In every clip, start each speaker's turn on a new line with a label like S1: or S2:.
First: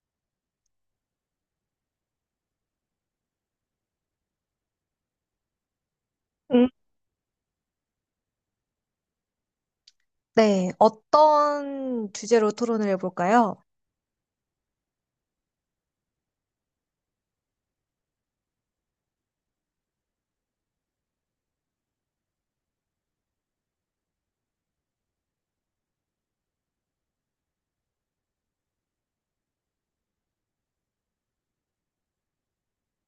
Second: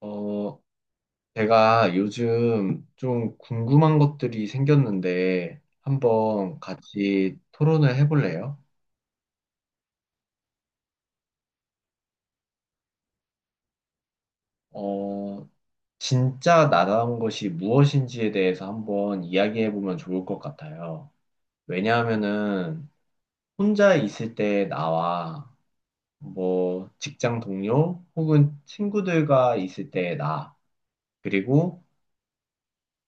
S1: 어, 제가 요즘 좀 궁금한 것들이 생겼는데 한번
S2: 음,
S1: 같이 토론을 해볼래요?
S2: 네, 어떤 주제로 토론을 해볼까요?
S1: 어, 진짜 나다운 것이 무엇인지에 대해서 한번 이야기해보면 좋을 것 같아요. 왜냐하면은 혼자 있을 때 나와 뭐 직장 동료 혹은 친구들과 있을 때 나, 그리고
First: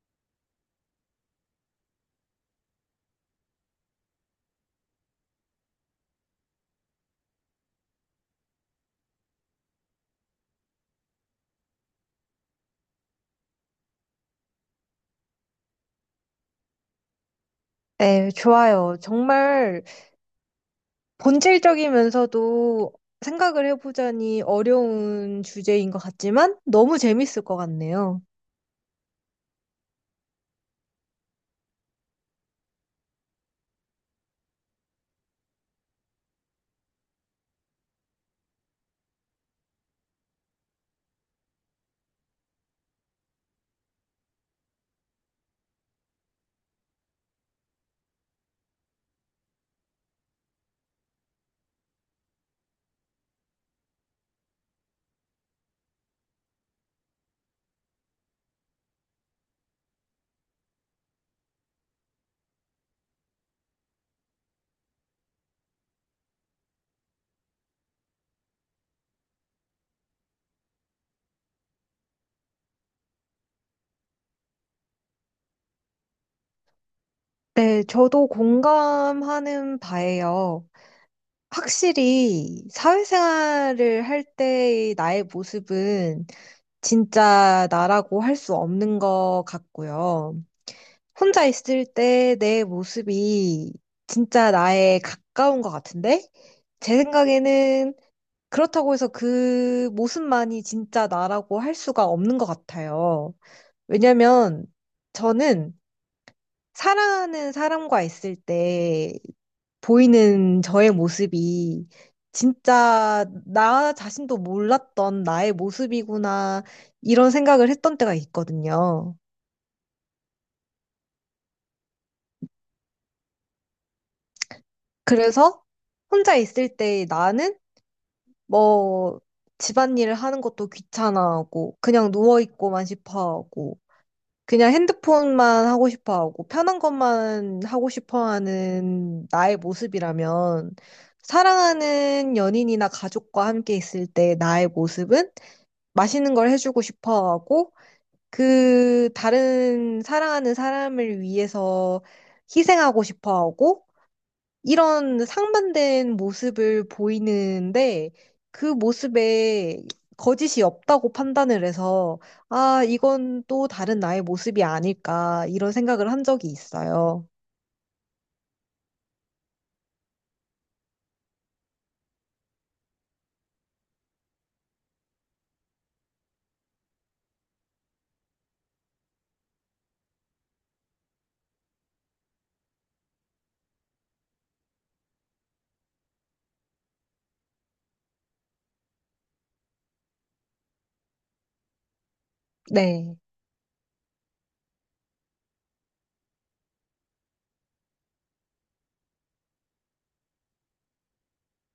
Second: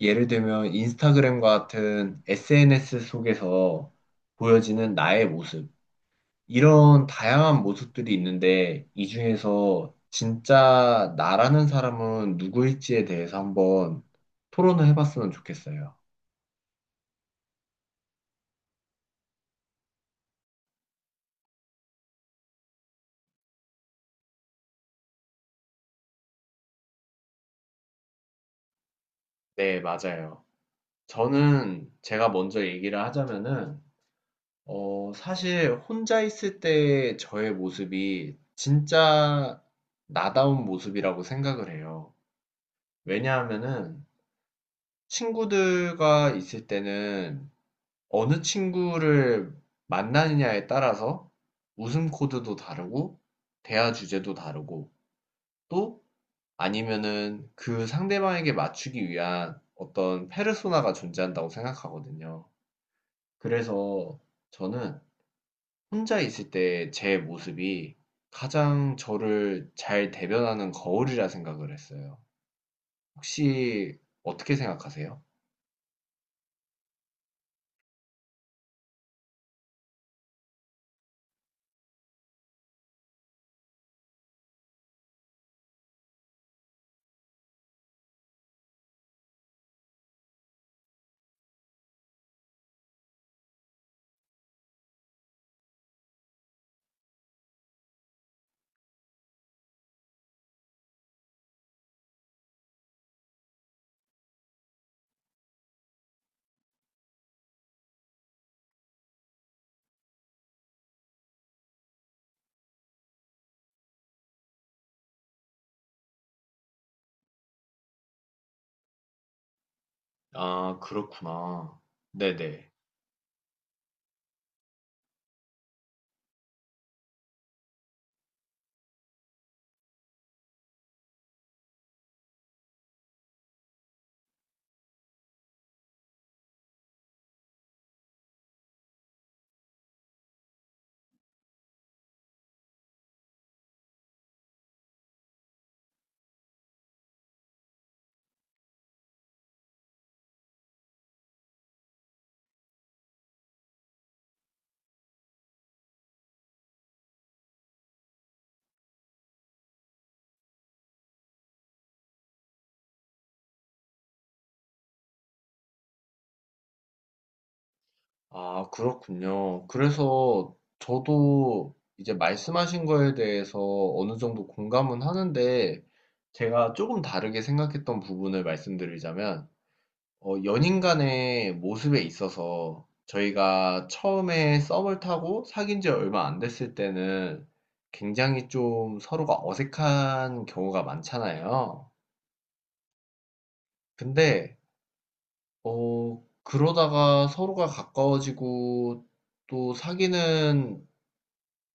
S1: 예를 들면 인스타그램 같은 SNS 속에서 보여지는 나의 모습, 이런 다양한 모습들이 있는데 이 중에서 진짜 나라는 사람은 누구일지에 대해서 한번 토론을 해봤으면 좋겠어요.
S2: 네, 좋아요. 정말 본질적이면서도 생각을 해보자니 어려운 주제인 것 같지만 너무 재밌을 것 같네요.
S1: 네, 맞아요. 저는 제가 먼저 얘기를 하자면은 사실 혼자 있을 때 저의 모습이 진짜 나다운 모습이라고 생각을 해요. 왜냐하면은 친구들과 있을 때는 어느 친구를 만나느냐에 따라서 웃음 코드도 다르고, 대화 주제도 다르고, 또 아니면은 그 상대방에게 맞추기 위한 어떤 페르소나가 존재한다고 생각하거든요. 그래서 저는 혼자 있을 때 제 모습이 가장 저를 잘 대변하는 거울이라 생각을 했어요. 혹시 어떻게 생각하세요?
S2: 네, 저도 공감하는 바예요. 확실히 사회생활을 할 때의 나의 모습은 진짜 나라고 할 수 없는 것 같고요. 혼자 있을 때 내 모습이 진짜 나에 가까운 것 같은데? 제 생각에는 그렇다고 해서 그 모습만이 진짜 나라고 할 수가 없는 것 같아요. 왜냐면 저는 사랑하는 사람과 있을 때 보이는 저의 모습이 진짜 나 자신도 몰랐던 나의 모습이구나, 이런 생각을 했던 때가 있거든요.
S1: 아, 그렇구나. 네네.
S2: 그래서 혼자 있을 때 나는 뭐 집안일을 하는 것도 귀찮아하고 그냥 누워있고만 싶어하고 그냥 핸드폰만 하고 싶어하고 편한 것만 하고 싶어하는 나의 모습이라면, 사랑하는 연인이나 가족과 함께 있을 때 나의 모습은 맛있는 걸 해주고 싶어하고 그 다른 사랑하는 사람을 위해서 희생하고 싶어하고 이런 상반된 모습을 보이는데, 그 모습에 거짓이 없다고 판단을 해서 아, 이건 또 다른 나의 모습이 아닐까, 이런 생각을 한 적이 있어요.
S1: 아, 그렇군요. 그래서 저도 이제 말씀하신 거에 대해서 어느 정도 공감은 하는데, 제가 조금 다르게 생각했던 부분을 말씀드리자면, 연인 간의 모습에 있어서 저희가 처음에 썸을 타고 사귄 지 얼마 안 됐을 때는 굉장히 좀 서로가 어색한 경우가 많잖아요.
S2: 네.
S1: 근데, 그러다가 서로가 가까워지고 또 사귀는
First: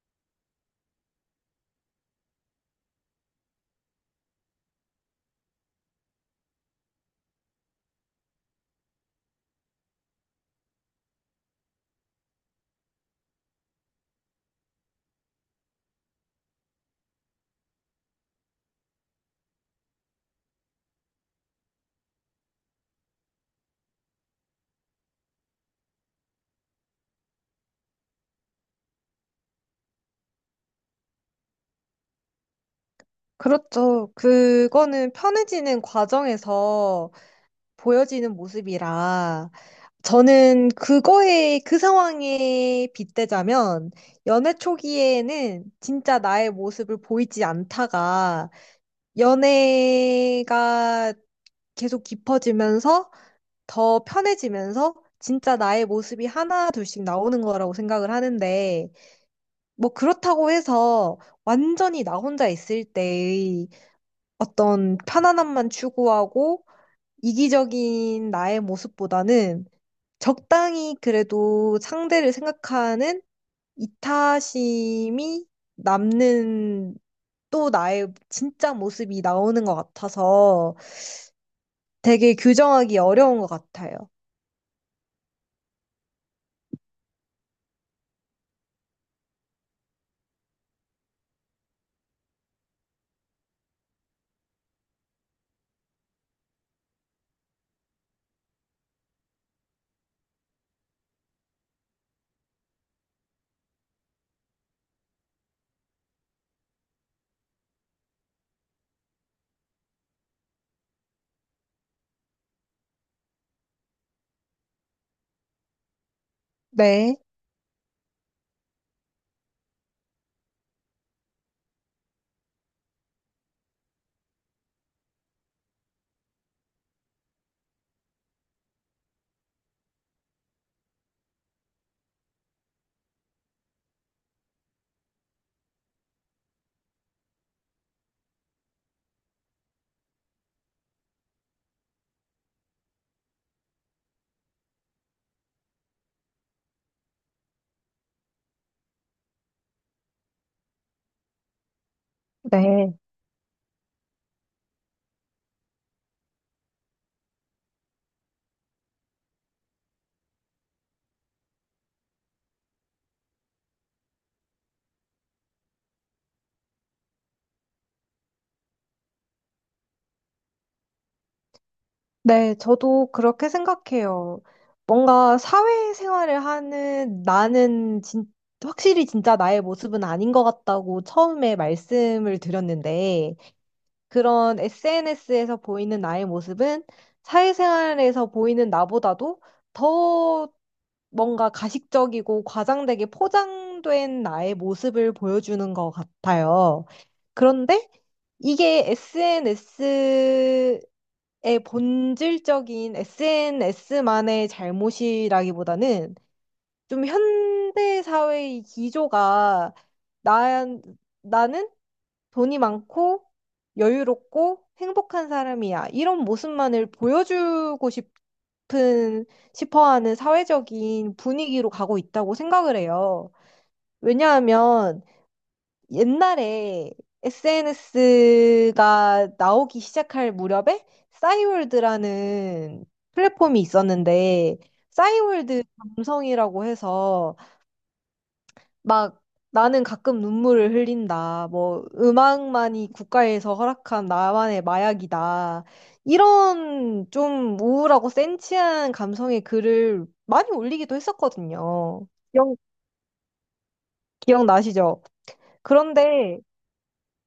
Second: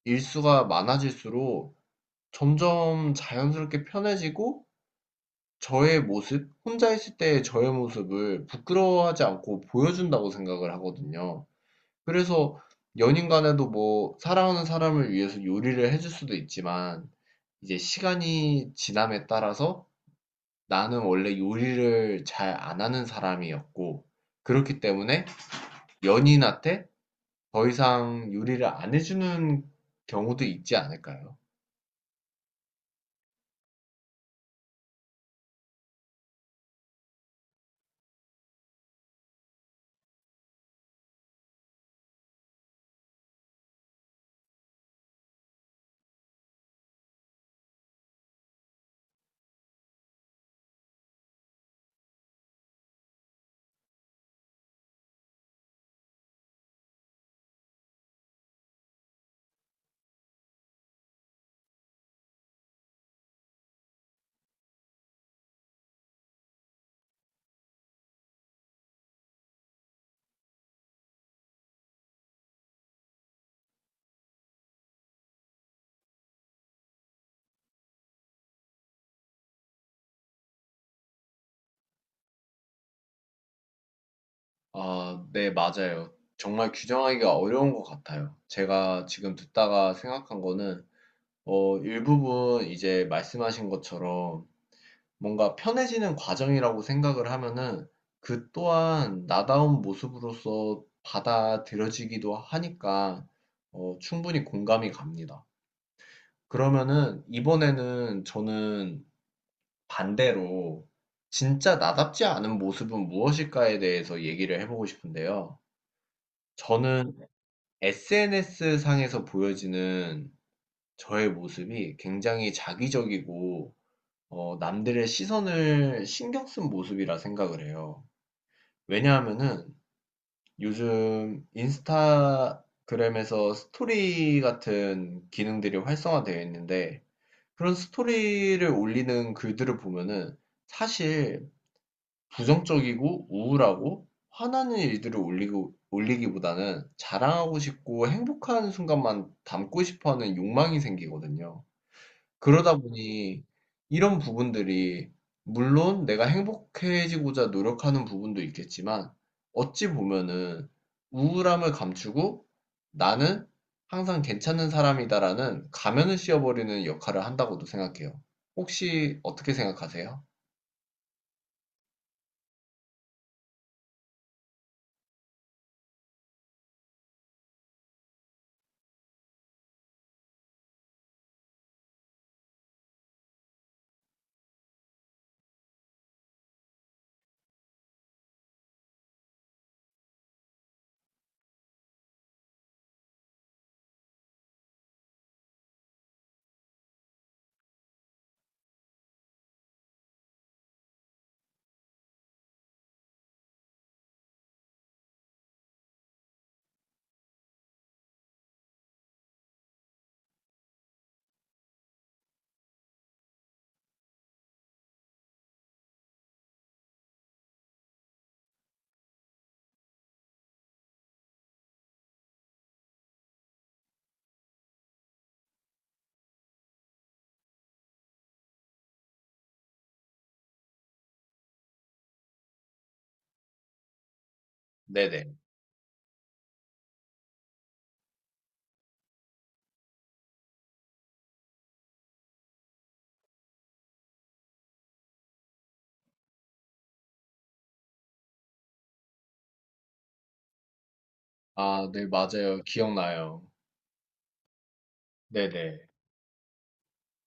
S1: 일수가 많아질수록 점점 자연스럽게 편해지고 저의 모습, 혼자 있을 때의 저의 모습을 부끄러워하지 않고 보여준다고 생각을 하거든요. 그래서 연인 간에도 뭐 사랑하는 사람을 위해서 요리를 해줄 수도 있지만 이제 시간이 지남에 따라서 나는 원래 요리를 잘 안 하는 사람이었고 그렇기 때문에 연인한테 더 이상 요리를 안 해주는 경우도 있지 않을까요?
S2: 그렇죠. 그거는 편해지는 과정에서 보여지는 모습이라, 저는 그거에 그 상황에 빗대자면 연애 초기에는 진짜 나의 모습을 보이지 않다가 연애가 계속 깊어지면서 더 편해지면서 진짜 나의 모습이 하나 둘씩 나오는 거라고 생각을 하는데, 뭐 그렇다고 해서 완전히 나 혼자 있을 때의 어떤 편안함만 추구하고 이기적인 나의 모습보다는 적당히 그래도 상대를 생각하는 이타심이 남는 또 나의 진짜 모습이 나오는 것 같아서 되게 규정하기 어려운 것 같아요.
S1: 아, 네, 맞아요. 정말 규정하기가 어려운 것 같아요. 제가 지금 듣다가 생각한 거는, 일부분 이제 말씀하신 것처럼 뭔가 편해지는 과정이라고 생각을 하면은 그 또한 나다운 모습으로서 받아들여지기도 하니까, 충분히 공감이 갑니다. 그러면은 이번에는 저는 반대로 진짜 나답지 않은 모습은 무엇일까에 대해서 얘기를 해보고 싶은데요. 저는
S2: 네,
S1: SNS 상에서 보여지는 저의 모습이 굉장히 자기적이고 남들의 시선을 신경 쓴 모습이라 생각을 해요. 왜냐하면은 요즘 인스타그램에서 스토리 같은 기능들이 활성화되어 있는데 그런 스토리를 올리는 글들을 보면은 사실 부정적이고 우울하고 화나는 일들을 올리고, 올리기보다는 자랑하고 싶고 행복한 순간만 담고 싶어 하는 욕망이 생기거든요. 그러다
S2: 네,
S1: 보니 이런 부분들이 물론 내가 행복해지고자 노력하는 부분도 있겠지만 어찌 보면은 우울함을 감추고 나는 항상 괜찮은 사람이다라는 가면을 씌워버리는 역할을 한다고도 생각해요. 혹시 어떻게 생각하세요?
S2: 네, 저도 그렇게 생각해요. 뭔가 사회생활을 하는 나는 확실히 진짜 나의 모습은 아닌 것 같다고 처음에 말씀을 드렸는데, 그런 SNS에서 보이는 나의 모습은 사회생활에서 보이는 나보다도 더 뭔가 가식적이고 과장되게 포장된 나의 모습을 보여주는 것 같아요. 그런데 이게 SNS의 본질적인 SNS만의 잘못이라기보다는 좀 현대 사회의 기조가 나, 나는 돈이 많고 여유롭고 행복한 사람이야, 이런 모습만을 보여주고 싶어 하는 사회적인 분위기로 가고 있다고 생각을 해요. 왜냐하면 옛날에 SNS가 나오기 시작할 무렵에 싸이월드라는 플랫폼이 있었는데
S1: 네네.
S2: 싸이월드 감성이라고 해서 막 나는 가끔 눈물을 흘린다, 뭐 음악만이 국가에서 허락한 나만의 마약이다, 이런 좀 우울하고 센치한 감성의 글을 많이 올리기도
S1: 아, 네,
S2: 했었거든요. 기억,
S1: 맞아요. 기억나요.
S2: 기억나시죠?
S1: 네네,
S2: 그런데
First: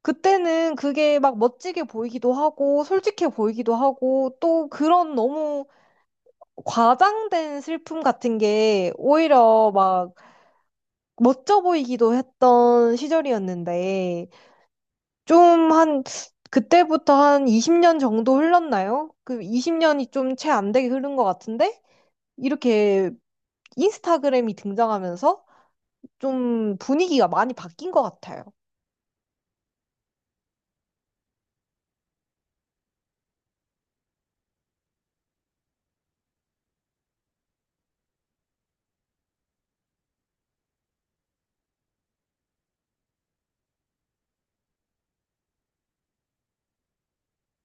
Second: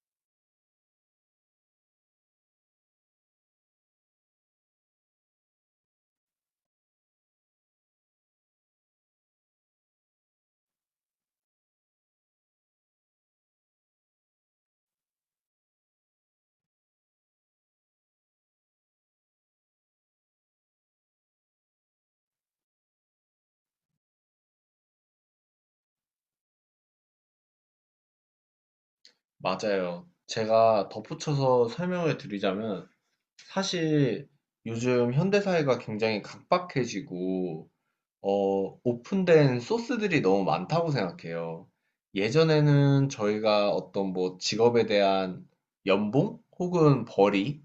S2: 그때는 그게 막 멋지게 보이기도 하고, 솔직해 보이기도 하고, 또 그런 너무 과장된 슬픔 같은 게 오히려 막 멋져 보이기도 했던 시절이었는데, 좀 한, 그때부터 한 20년 정도 흘렀나요? 그 20년이 좀 채 안 되게 흐른 것 같은데, 이렇게 인스타그램이 등장하면서 좀 분위기가 많이 바뀐 것 같아요.
S1: 맞아요. 제가 덧붙여서 설명을 드리자면, 사실 요즘 현대사회가 굉장히 각박해지고, 오픈된 소스들이 너무 많다고 생각해요. 예전에는 저희가 어떤 뭐 직업에 대한 연봉 혹은 벌이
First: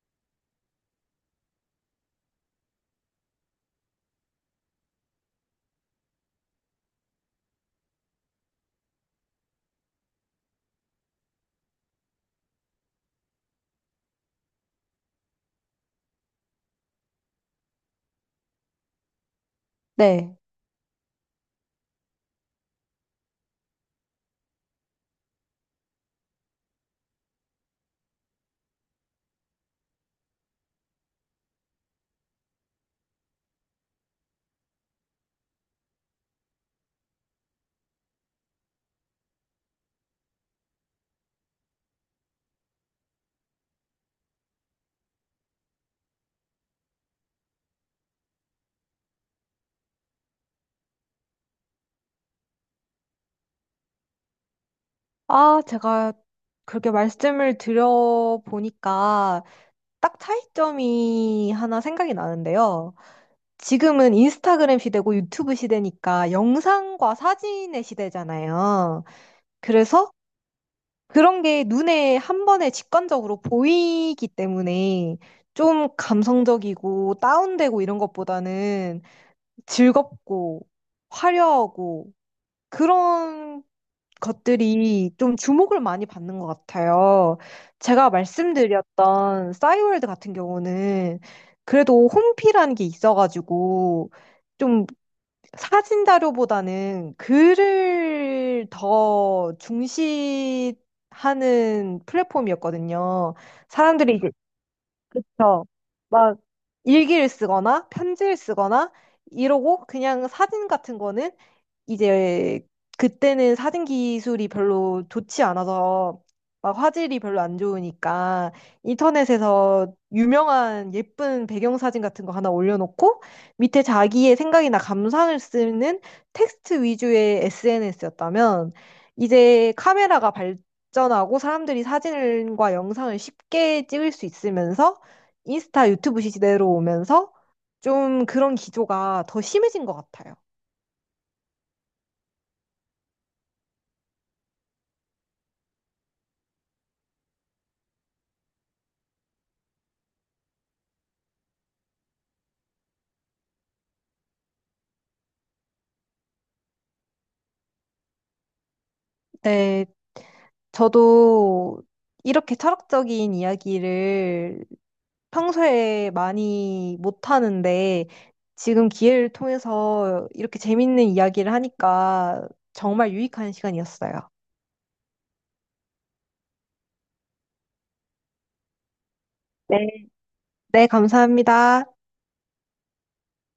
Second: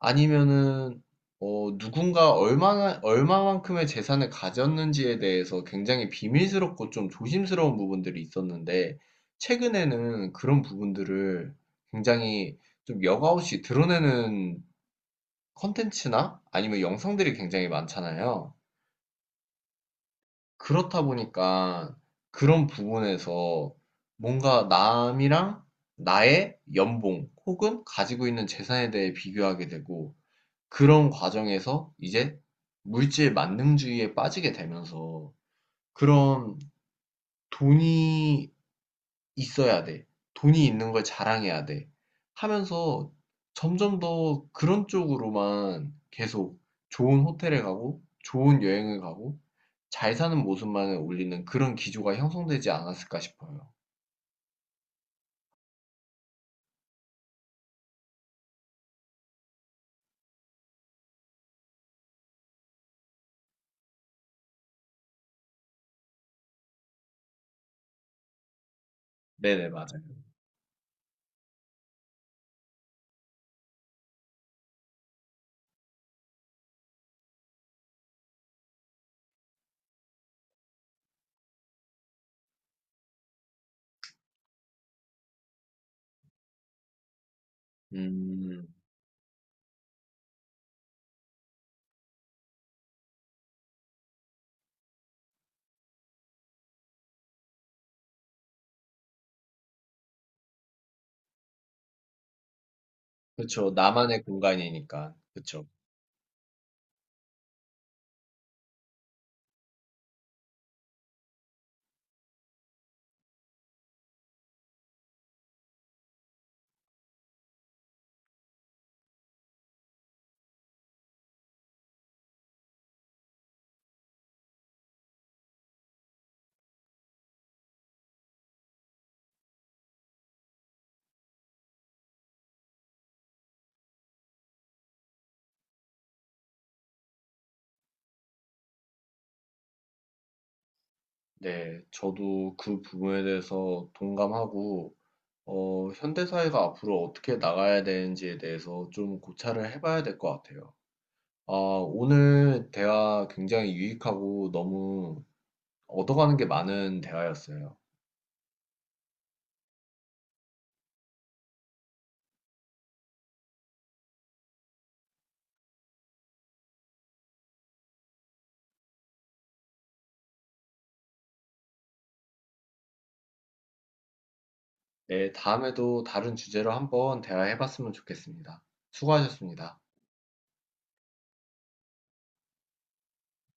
S1: 아니면은 누군가 얼마나 얼마만큼의 재산을 가졌는지에 대해서 굉장히 비밀스럽고 좀 조심스러운 부분들이 있었는데 최근에는 그런 부분들을 굉장히 좀 여과없이 드러내는 컨텐츠나 아니면 영상들이 굉장히 많잖아요.
S2: 네.
S1: 그렇다 보니까 그런 부분에서 뭔가 남이랑 나의 연봉 혹은 가지고 있는 재산에 대해 비교하게 되고 그런 과정에서 이제 물질 만능주의에 빠지게 되면서 그런 돈이 있어야 돼. 돈이 있는 걸 자랑해야 돼. 하면서 점점 더 그런 쪽으로만 계속 좋은 호텔에 가고 좋은 여행을 가고 잘 사는 모습만을 올리는 그런 기조가 형성되지 않았을까 싶어요.
S2: 아, 제가 그렇게 말씀을 드려보니까 딱 차이점이 하나 생각이 나는데요. 지금은 인스타그램 시대고 유튜브 시대니까 영상과 사진의 시대잖아요.
S1: 네네,
S2: 그래서
S1: 맞아요.
S2: 그런 게 눈에 한 번에 직관적으로 보이기 때문에 좀 감성적이고 다운되고 이런 것보다는 즐겁고 화려하고 그런 것들이 좀 주목을 많이 받는 것 같아요. 제가
S1: 음,
S2: 말씀드렸던 싸이월드 같은 경우는 그래도 홈피라는 게 있어가지고 좀 사진 자료보다는 글을 더 중시하는 플랫폼이었거든요.
S1: 그쵸.
S2: 사람들이
S1: 나만의
S2: 이제
S1: 공간이니까. 그쵸.
S2: 저막 일기를 쓰거나 편지를 쓰거나 이러고 그냥 사진 같은 거는 이제 그때는 사진 기술이 별로 좋지 않아서 막 화질이 별로 안 좋으니까 인터넷에서 유명한 예쁜 배경 사진 같은 거 하나 올려놓고 밑에 자기의 생각이나 감상을 쓰는 텍스트 위주의 SNS였다면, 이제 카메라가 발전하고 사람들이 사진과 영상을 쉽게 찍을 수 있으면서 인스타, 유튜브 시대로 오면서 좀 그런 기조가 더 심해진 것 같아요.
S1: 네, 저도 그 부분에 대해서 동감하고 현대사회가 앞으로 어떻게 나가야 되는지에 대해서 좀 고찰을 해봐야 될 것 같아요. 아, 오늘 대화 굉장히 유익하고 너무 얻어가는 게 많은 대화였어요.
S2: 네. 저도 이렇게 철학적인 이야기를 평소에 많이 못하는데 지금 기회를 통해서 이렇게 재밌는 이야기를 하니까 정말 유익한 시간이었어요.
S1: 네, 다음에도 다른 주제로 한번 대화해봤으면 좋겠습니다. 수고하셨습니다.
S2: 네. 네, 감사합니다.